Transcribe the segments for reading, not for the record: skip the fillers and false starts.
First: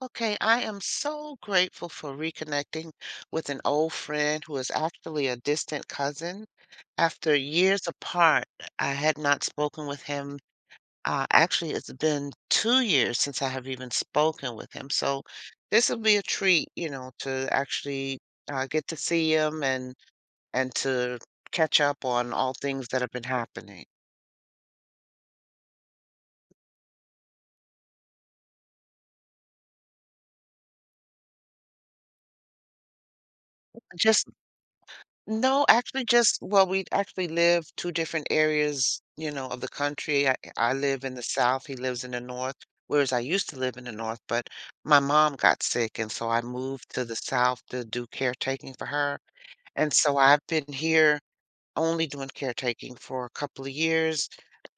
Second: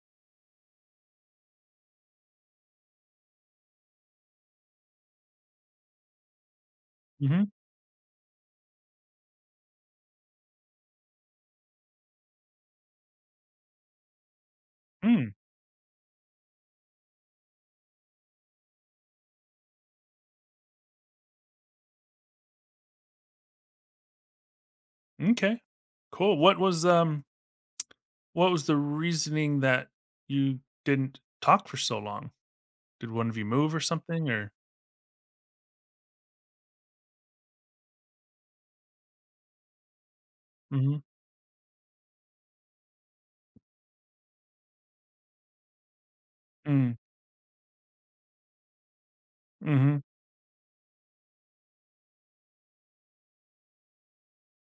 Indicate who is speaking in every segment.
Speaker 1: Okay, I am so grateful for reconnecting with an old friend who is actually a distant cousin. After
Speaker 2: Mhm.
Speaker 1: years apart, I had not spoken with him. Actually, it's been 2 years since I have even spoken with him. So
Speaker 2: Mm,
Speaker 1: this will be a treat, you know, to actually get to see him and to catch up on all things that have been happening.
Speaker 2: m'kay. Cool. What was what was the reasoning that you didn't talk for so long? Did one of you move or something?
Speaker 1: Just
Speaker 2: Or
Speaker 1: No, actually, just well, we actually live 2 different areas, you know, of the country. I
Speaker 2: mhm.
Speaker 1: live in the South, he lives in the North, whereas I used to live in the North, but my mom got sick, and so I moved
Speaker 2: Mm.
Speaker 1: to the South to do caretaking for her, and
Speaker 2: Mhm.
Speaker 1: so I've been here only doing caretaking for a couple of years,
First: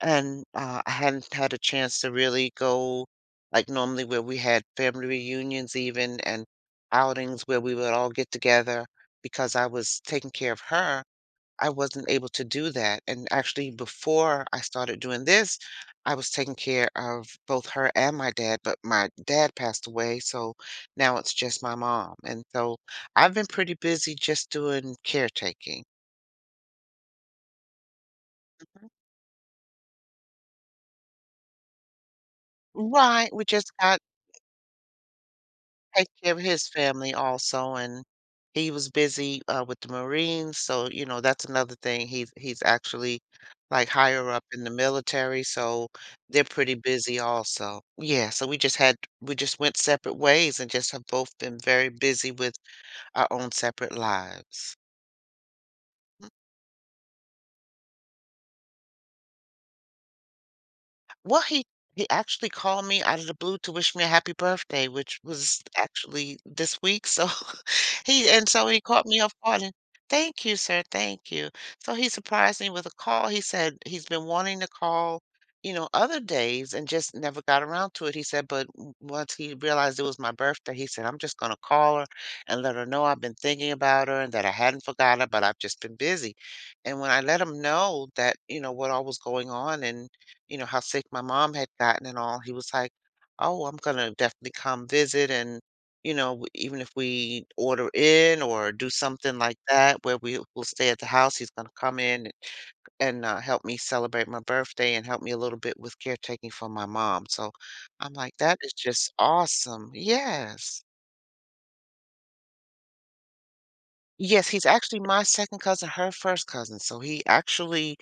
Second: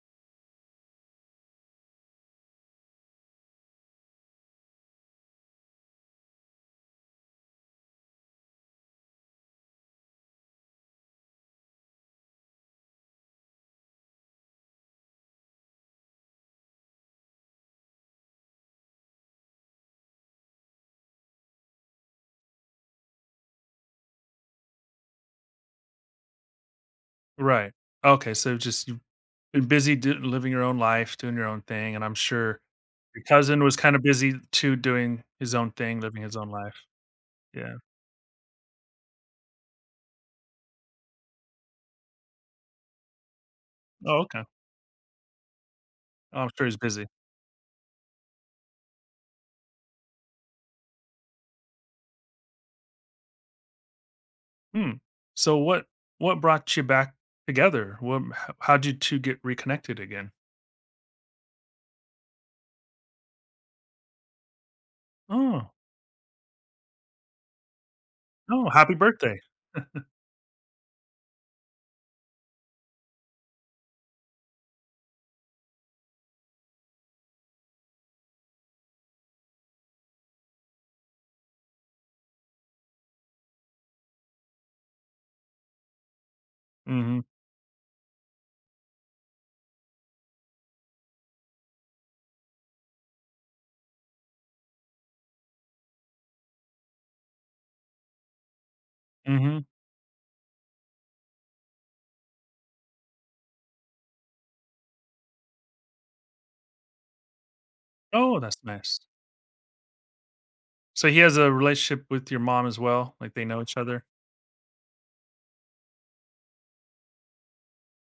Speaker 1: and I hadn't had a chance to really go like normally where we had family reunions even and outings where we would all get together because I was taking care of her. I wasn't able to do that. And actually, before I started doing this, I was taking care of both her and my dad, but my dad passed away. So now it's just my mom. And so I've been pretty busy just doing caretaking.
Speaker 2: Right. Okay, so just you've been busy do living your own life, doing your own thing, and I'm sure your
Speaker 1: Right, we
Speaker 2: cousin
Speaker 1: just
Speaker 2: was
Speaker 1: got
Speaker 2: kinda
Speaker 1: to
Speaker 2: busy too, doing his own thing,
Speaker 1: take
Speaker 2: living
Speaker 1: care
Speaker 2: his
Speaker 1: of
Speaker 2: own
Speaker 1: his
Speaker 2: life.
Speaker 1: family
Speaker 2: Yeah.
Speaker 1: also, and he was busy, with the Marines, so, you know, that's another thing, he's actually, like,
Speaker 2: Oh,
Speaker 1: higher
Speaker 2: okay.
Speaker 1: up in the military, so they're
Speaker 2: I'm sure
Speaker 1: pretty
Speaker 2: he's busy.
Speaker 1: busy also. Yeah, so we just went separate ways and just have both been very busy with our own separate lives.
Speaker 2: Hmm. So what brought you back together? What, how'd you 2 get reconnected again?
Speaker 1: Well, he actually called me out of the blue to wish me a happy birthday, which was
Speaker 2: Oh.
Speaker 1: actually this week. So he and so
Speaker 2: Oh,
Speaker 1: he
Speaker 2: happy
Speaker 1: caught me off
Speaker 2: birthday.
Speaker 1: guard. And, Thank you, sir. Thank you. So he surprised me with a call. He said he's been wanting to call, you know, other days and just never got around to it. He said, but once he realized it was my birthday, he said, I'm just gonna call her and let her know I've been thinking about her and that I hadn't forgot her, but I've just been busy. And when I
Speaker 2: Mhm,
Speaker 1: let him know that, you know, what all was going on and you know, how sick my mom had gotten and all, he was like, "Oh, I'm gonna definitely come visit and, you know, even if we order in or do something
Speaker 2: mhm.
Speaker 1: like that where we will stay at the house, he's gonna come in and help me celebrate my birthday and help me a little bit with caretaking for my mom." So I'm like,
Speaker 2: Oh,
Speaker 1: "That
Speaker 2: that's
Speaker 1: is
Speaker 2: nice.
Speaker 1: just awesome." Yes.
Speaker 2: So he has a relationship with your mom as well? Like, they know each other?
Speaker 1: Yes, he's actually my second cousin, her first cousin. So he actually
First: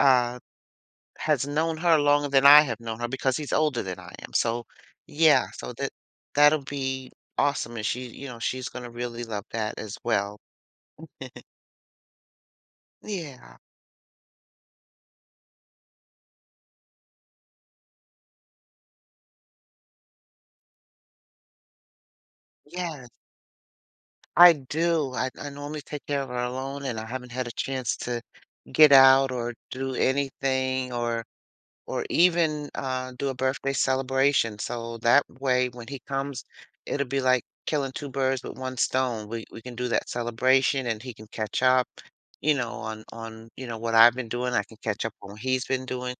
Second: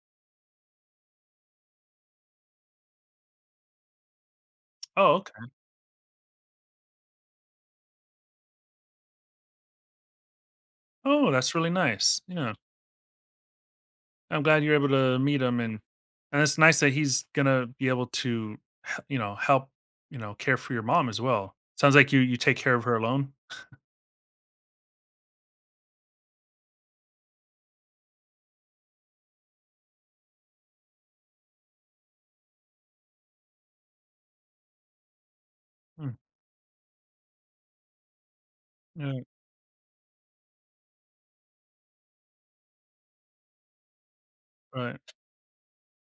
Speaker 1: uh has known her longer than I have known her because he's older than I am, so
Speaker 2: Oh,
Speaker 1: yeah,
Speaker 2: okay.
Speaker 1: so that that'll be awesome, and she you know, she's gonna really love that as well.
Speaker 2: Oh, that's really nice. Yeah.
Speaker 1: Yeah.
Speaker 2: I'm glad you're able to meet him, and it's nice that he's gonna be able to h you know, help, you know, care for your mom as well. Sounds like you take care of her
Speaker 1: Yes,
Speaker 2: alone?
Speaker 1: I do. I normally take care of her alone, and I haven't had a chance to get out or do anything or even do a birthday celebration. So that way, when he
Speaker 2: Mm,
Speaker 1: comes, it'll be like killing two birds with one
Speaker 2: yeah,
Speaker 1: stone. We can do that celebration, and he can catch up, you know, on you know what I've been doing. I can
Speaker 2: right.
Speaker 1: catch up on what he's been doing.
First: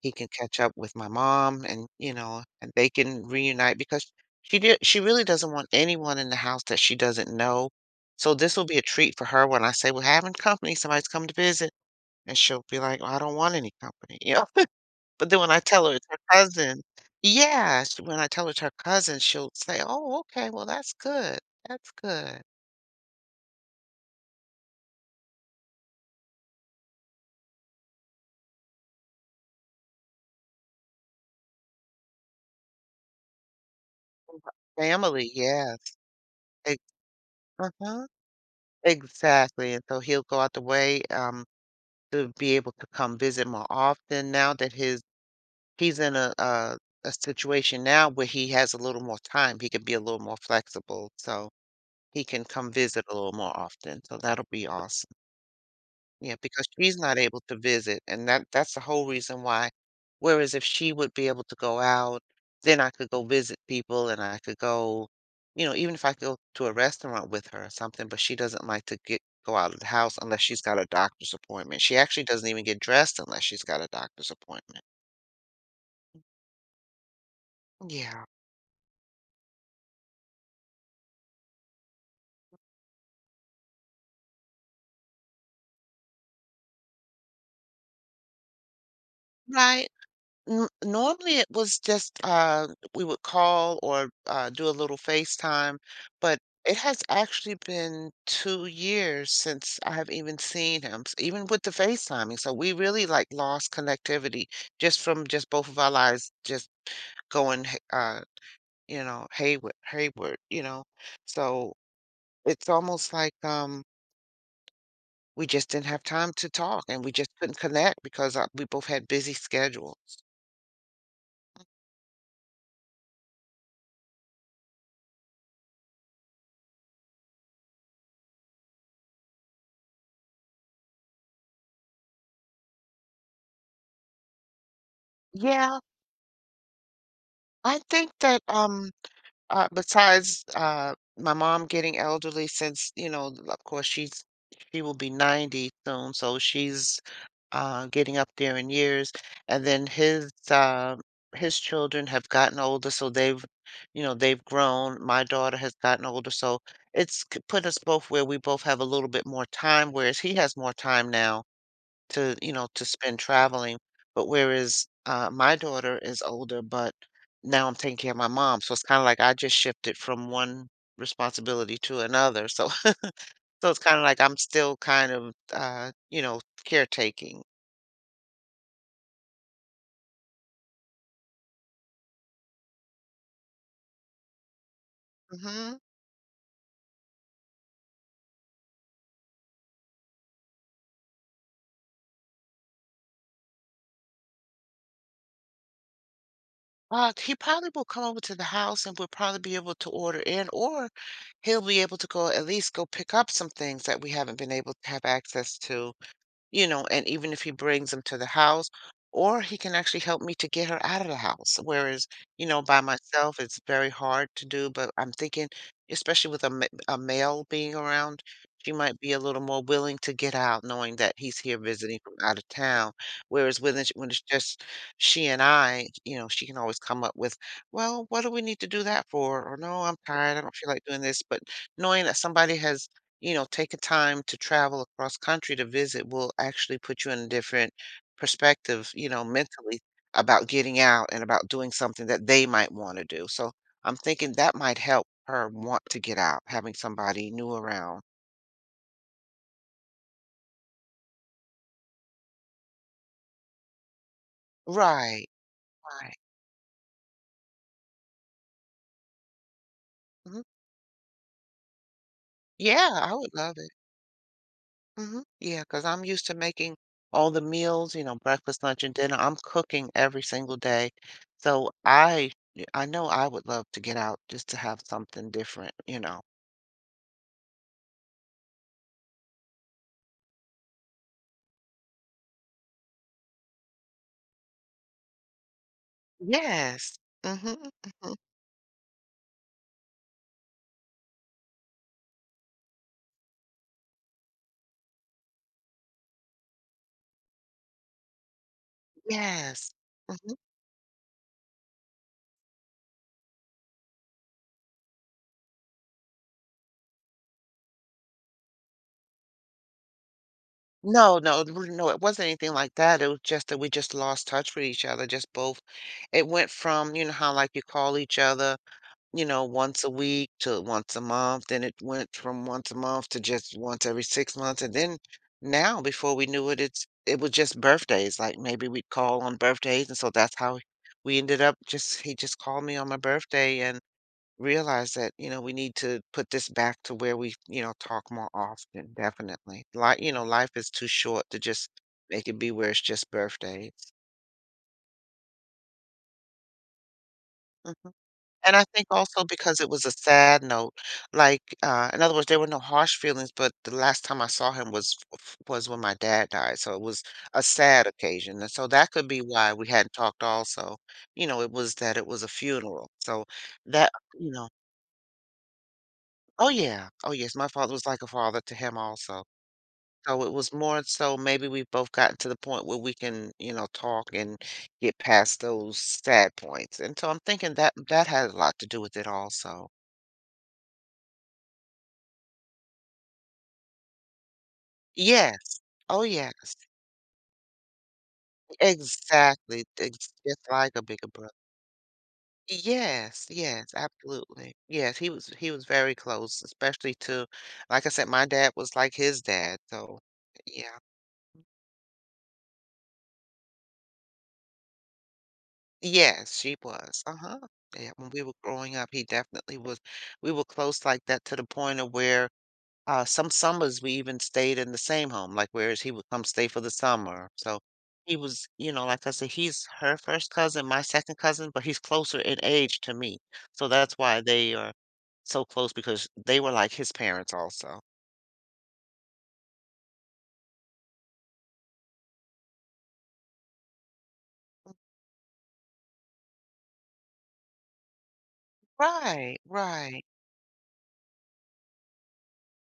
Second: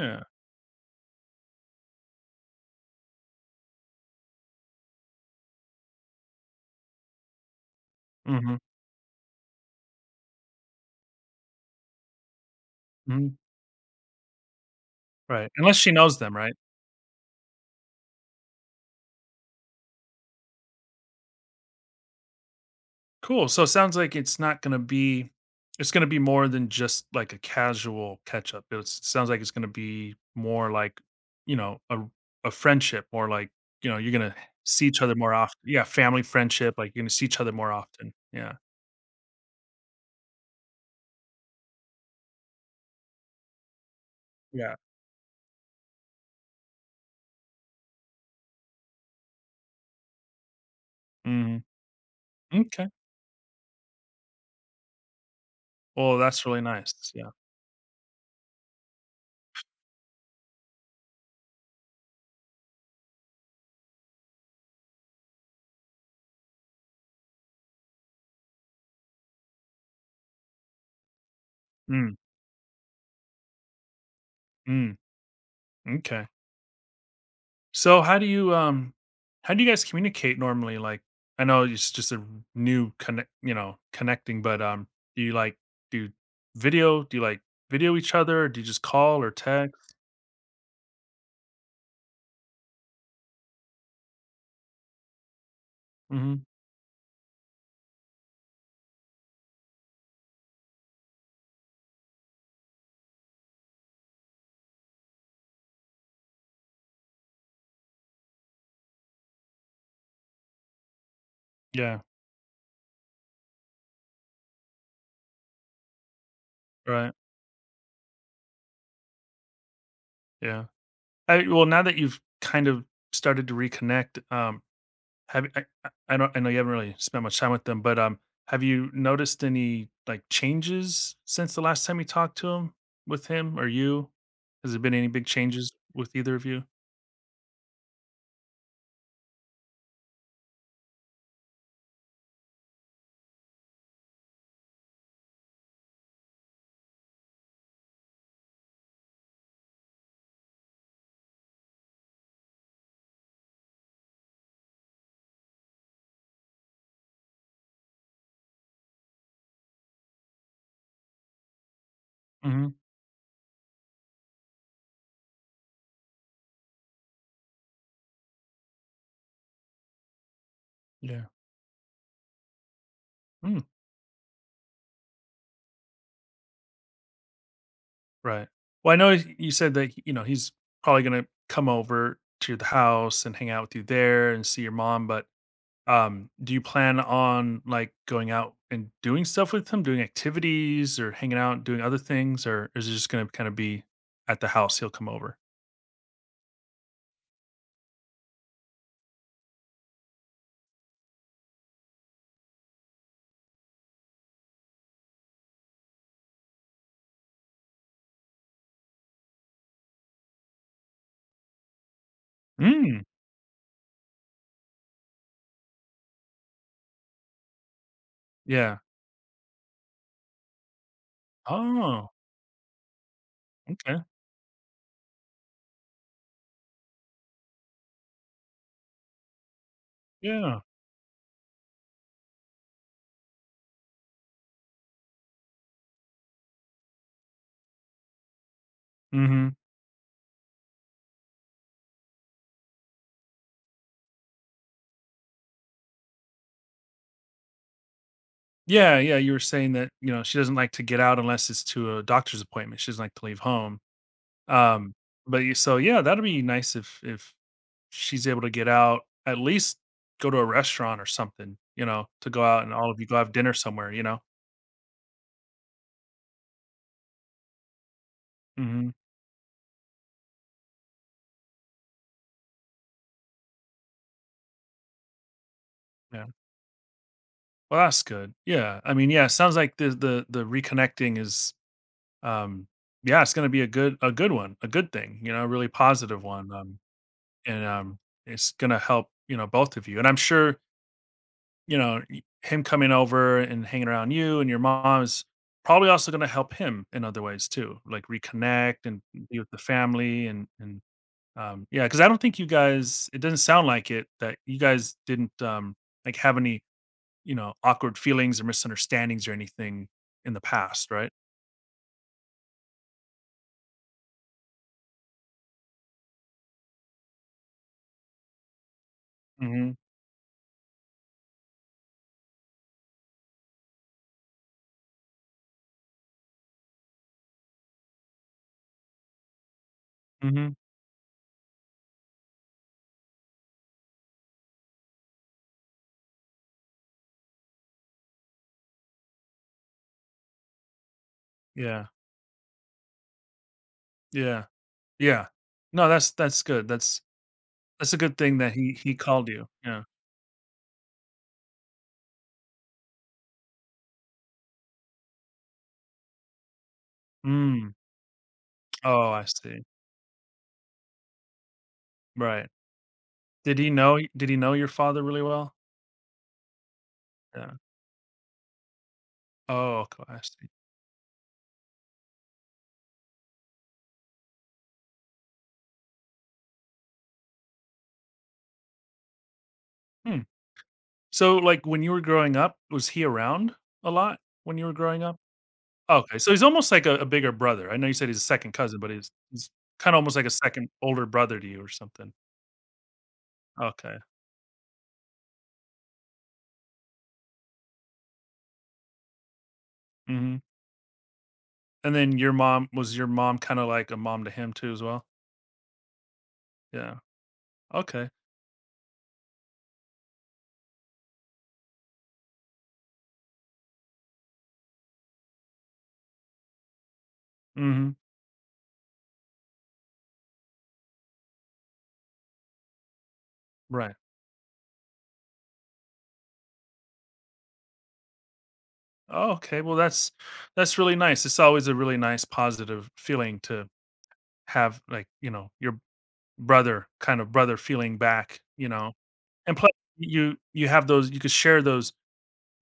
Speaker 1: He can catch up with my mom, and you know, and they can reunite because she did. She really doesn't want anyone in the house that she doesn't know. So
Speaker 2: Mhm,
Speaker 1: this will be a treat for her when I say we're having company. Somebody's come to visit, and she'll be like, "Well, I don't
Speaker 2: mhm,
Speaker 1: want any company," you know. But then
Speaker 2: right.
Speaker 1: when I
Speaker 2: Unless
Speaker 1: tell
Speaker 2: she
Speaker 1: her it's her
Speaker 2: knows them, right?
Speaker 1: cousin, yeah, sh when I tell her it's her cousin, she'll say, "Oh, okay, well, that's good, that's good."
Speaker 2: Cool. So it sounds like it's not gonna be it's gonna be more than just like a casual catch up. It sounds like it's gonna be more like, you know, a friendship, or like, you know, you're gonna
Speaker 1: From her
Speaker 2: see each other
Speaker 1: family,
Speaker 2: more often.
Speaker 1: yes.
Speaker 2: Yeah, family friendship,
Speaker 1: Ex
Speaker 2: like you're gonna see each other more
Speaker 1: Uh-huh.
Speaker 2: often. Yeah.
Speaker 1: Exactly, and so he'll go out the way, to be able to come visit more often now that
Speaker 2: Yeah.
Speaker 1: his he's in a situation now where he has a little more time, he can be a little more flexible, so
Speaker 2: Mhm.
Speaker 1: he can come
Speaker 2: Okay.
Speaker 1: visit a little more often, so that'll be awesome.
Speaker 2: Well,
Speaker 1: Yeah,
Speaker 2: that's really
Speaker 1: because
Speaker 2: nice.
Speaker 1: she's not
Speaker 2: Yeah.
Speaker 1: able to visit, and that's the whole reason why. Whereas if she would be able to go out, then I could go visit people and I could go, you know, even if I go to a restaurant with her or something, but she doesn't like to get go out of the house unless she's got a doctor's appointment. She
Speaker 2: Mm.
Speaker 1: actually doesn't even get dressed unless she's got a doctor's appointment.
Speaker 2: Mm. Okay. So
Speaker 1: Yeah.
Speaker 2: how do you guys communicate normally? Like, I know it's just a new connect you know, connecting, but do you do video? Do you video each other? Or do you just call or
Speaker 1: Right.
Speaker 2: text?
Speaker 1: N Normally, it was just, we would call or, do a little FaceTime, but
Speaker 2: Hmm.
Speaker 1: it has actually been 2 years since I have even seen him, s even with the FaceTiming, so we really, like, lost connectivity just from just both of our lives just going ha you know, Hayward, hayward, you know? So,
Speaker 2: Yeah.
Speaker 1: it's almost like, we just didn't have time to talk, and
Speaker 2: Right.
Speaker 1: we just couldn't connect because, we both had busy schedules.
Speaker 2: Yeah. Well now that you've kind of started to reconnect, have I don't I know you haven't really spent much time with them, but have you noticed any like changes since the last time you talked to him or you? Has there been any big changes
Speaker 1: Yeah,
Speaker 2: with either of you?
Speaker 1: I think that, besides, my mom getting elderly since, you know, of course she will be 90 soon, so she's getting up there in years. And then his children have gotten older, so they've, you know, they've grown. My daughter has gotten older, so put us both where we both have a little bit more time, whereas he has more time now to, you
Speaker 2: Mm-hmm.
Speaker 1: know, to spend traveling. But whereas my daughter is older, but now I'm taking care of my mom. So it's kind of like I just shifted from one
Speaker 2: Yeah.
Speaker 1: responsibility to another. So so
Speaker 2: Mm,
Speaker 1: it's kind of like I'm still kind of you know, caretaking.
Speaker 2: right. Well, I know you said that you know he's probably going to come over to the house and hang out with you there and see your mom. But
Speaker 1: hmm
Speaker 2: do you plan on like going out and doing stuff with him, doing activities or hanging out, doing other things, or is it just going to kind of be at the house? He'll come over.
Speaker 1: He probably will come over to the house and we'll probably be able to order in, or he'll be able to go at least go pick up some things that we haven't been able to have access to, you know, and even if he brings them to the house, or he can actually help me to get her out of the house. Whereas, you know, by
Speaker 2: Mm,
Speaker 1: myself, it's very hard to do. But I'm thinking, especially with a male being around, she
Speaker 2: yeah.
Speaker 1: might be a little more willing to get out, knowing that he's here visiting
Speaker 2: Oh.
Speaker 1: from out of town. Whereas
Speaker 2: Okay.
Speaker 1: when it's just she and I, you know, she can always come up with, well, what do we need to do that for? Or no, I'm tired. I don't
Speaker 2: Yeah.
Speaker 1: feel like doing this. But knowing that somebody has, you know, taking time to travel across country to visit will actually put you in a different perspective, you know,
Speaker 2: Hmm.
Speaker 1: mentally about getting out and about doing something that they might want to do. So I'm thinking that might help her want to get out, having somebody new around.
Speaker 2: Yeah. Yeah. You were saying that you know she doesn't like to get out unless it's to a doctor's appointment. She doesn't like to leave home. Um,
Speaker 1: Right,
Speaker 2: but you so yeah,
Speaker 1: right.
Speaker 2: that'd be nice if she's able to get out, at least go to
Speaker 1: Hmm.
Speaker 2: a restaurant or something, you know, to go out and
Speaker 1: Yeah,
Speaker 2: all of you
Speaker 1: I
Speaker 2: go have
Speaker 1: would
Speaker 2: dinner
Speaker 1: love it.
Speaker 2: somewhere, you know?
Speaker 1: Hmm. Yeah, because I'm used to making all the meals, you know, breakfast, lunch,
Speaker 2: Mhm,
Speaker 1: and dinner. I'm cooking every single day. So I know I would love to get out just to have something different, you know.
Speaker 2: yeah. Well, that's good. Yeah, I mean, yeah, it sounds like the reconnecting is, um yeah, it's gonna be a good one, a good thing, you know, a really positive one,
Speaker 1: Yes.
Speaker 2: and,
Speaker 1: Mhm, mhm.
Speaker 2: it's gonna help, you know, both of you, and I'm sure you know, him coming over and hanging around you and your mom is probably also going to help him in other ways too, like reconnect and be with the
Speaker 1: Yes.
Speaker 2: family
Speaker 1: Mhm.
Speaker 2: and yeah, because I don't think you guys. It doesn't sound like it that you guys didn't like have any you know awkward feelings or misunderstandings or anything in the past, right?
Speaker 1: No, no, r no, it wasn't anything like that, it was just that we just lost touch with each other, just both it went from, you know, how, like, you call each other, you know,
Speaker 2: Hmm.
Speaker 1: once a week to once a month, then it went from once a month to just once every 6 months, and then now, before we knew it, it was just birthdays, like, maybe we'd call on birthdays, and so that's
Speaker 2: Hmm.
Speaker 1: how we ended up just he just called me on my birthday, and realize that, you know, we need to put this back to where we, you know, talk more often, definitely. Like, you know, life is too short to just
Speaker 2: Yeah.
Speaker 1: make it be where it's just birthdays.
Speaker 2: Yeah. Yeah. No, that's good. That's
Speaker 1: Mhm.
Speaker 2: a good thing that
Speaker 1: And I
Speaker 2: he
Speaker 1: think
Speaker 2: he
Speaker 1: also
Speaker 2: called you.
Speaker 1: because it
Speaker 2: Yeah.
Speaker 1: was a sad note, like, in other words, there were no harsh feelings, but the last time I saw him was when my dad died, so it was a
Speaker 2: Mm.
Speaker 1: sad occasion, and so that could
Speaker 2: Oh,
Speaker 1: be
Speaker 2: I
Speaker 1: why
Speaker 2: see.
Speaker 1: we hadn't talked. Also, you know, it was that it was a
Speaker 2: Right.
Speaker 1: funeral, so
Speaker 2: Did
Speaker 1: that you
Speaker 2: he
Speaker 1: know,
Speaker 2: know your father really well?
Speaker 1: oh yeah, oh yes, my
Speaker 2: Yeah.
Speaker 1: father was like a father to him also.
Speaker 2: Oh, okay, I
Speaker 1: So it
Speaker 2: see.
Speaker 1: was more so maybe we've both gotten to the point where we can, you know, talk and get past those sad points. And so I'm thinking that that had a lot to do with it also.
Speaker 2: Hmm. So, like, when you were growing up, was he around a lot when you were growing up?
Speaker 1: Yes. Oh,
Speaker 2: Okay, so he's
Speaker 1: yes.
Speaker 2: almost like a bigger brother. I know you said he's a second cousin, but he's
Speaker 1: Exactly.
Speaker 2: kinda
Speaker 1: It's
Speaker 2: almost like a
Speaker 1: just
Speaker 2: second
Speaker 1: like a
Speaker 2: older
Speaker 1: bigger brother.
Speaker 2: brother to you or something.
Speaker 1: Yes, yes,
Speaker 2: Okay.
Speaker 1: absolutely. Yes, he was very close, especially to, like I said, my dad was like his dad. So,
Speaker 2: Mhm.
Speaker 1: yeah.
Speaker 2: And then your mom was your mom kinda like a mom to him too as well?
Speaker 1: Yes, she
Speaker 2: Yeah.
Speaker 1: was. Uh-huh. Yeah,
Speaker 2: Okay.
Speaker 1: when we were growing up, he definitely was. We were close like that to the point of where some summers we even stayed in the same home, like, whereas he would come stay for the summer. So
Speaker 2: Mhm.
Speaker 1: he was, you know, like I said, he's her first cousin, my second cousin, but he's closer in age to me. So
Speaker 2: Right.
Speaker 1: that's why they are so close because they were like his parents also.
Speaker 2: Oh, okay, well, that's really nice. It's always a really nice positive feeling to have, like, you know, your brother, kind of brother feeling back, you know?
Speaker 1: Right,
Speaker 2: And plus,
Speaker 1: right.
Speaker 2: you have those you could share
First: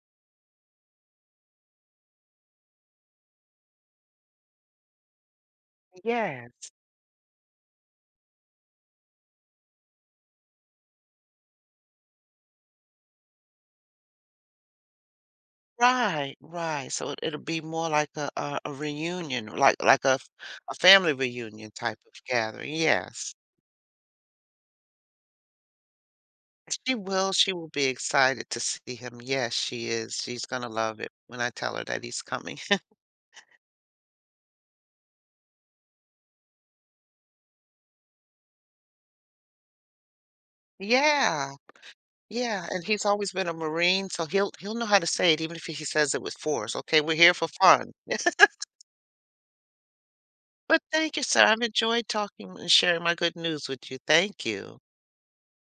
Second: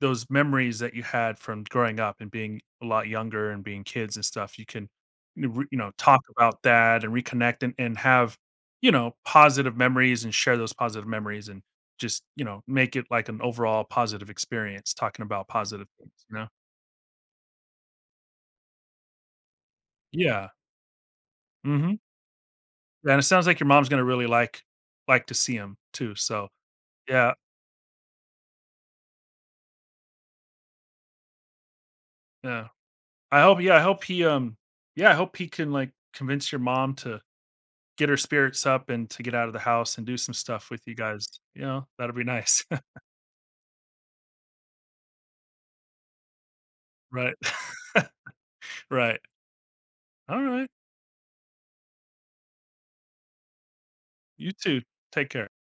Speaker 2: those memories that you had from growing up and being a lot younger and being kids and stuff. You can, you know, talk about
Speaker 1: Yes.
Speaker 2: that and reconnect and have, you know, positive memories, and share those positive memories and just, you know, make it like an overall positive experience, talking about positive things, you
Speaker 1: Right,
Speaker 2: know?
Speaker 1: right. So it'll be more like a reunion, like like
Speaker 2: Yeah.
Speaker 1: a family reunion
Speaker 2: Mhm.
Speaker 1: type of gathering.
Speaker 2: Yeah, and it
Speaker 1: Yes.
Speaker 2: sounds like your mom's gonna really like to see him too, so yeah,
Speaker 1: She will be excited to see him. Yes, she is. She's gonna love it when I tell her that he's coming.
Speaker 2: yeah. I hope I hope he, yeah, I hope he can, like, convince your mom to get her spirits up and to get out of the house and do some stuff with you guys,
Speaker 1: Yeah,
Speaker 2: you know? That will be nice.
Speaker 1: yeah, and he's always been a Marine, so he'll know how to say it even if he says it with force. Okay, we're here
Speaker 2: Right.
Speaker 1: for fun.
Speaker 2: Right. Alright.
Speaker 1: But thank you, sir. I've enjoyed talking and sharing my good news with you. Thank
Speaker 2: You
Speaker 1: you.
Speaker 2: too. Take care.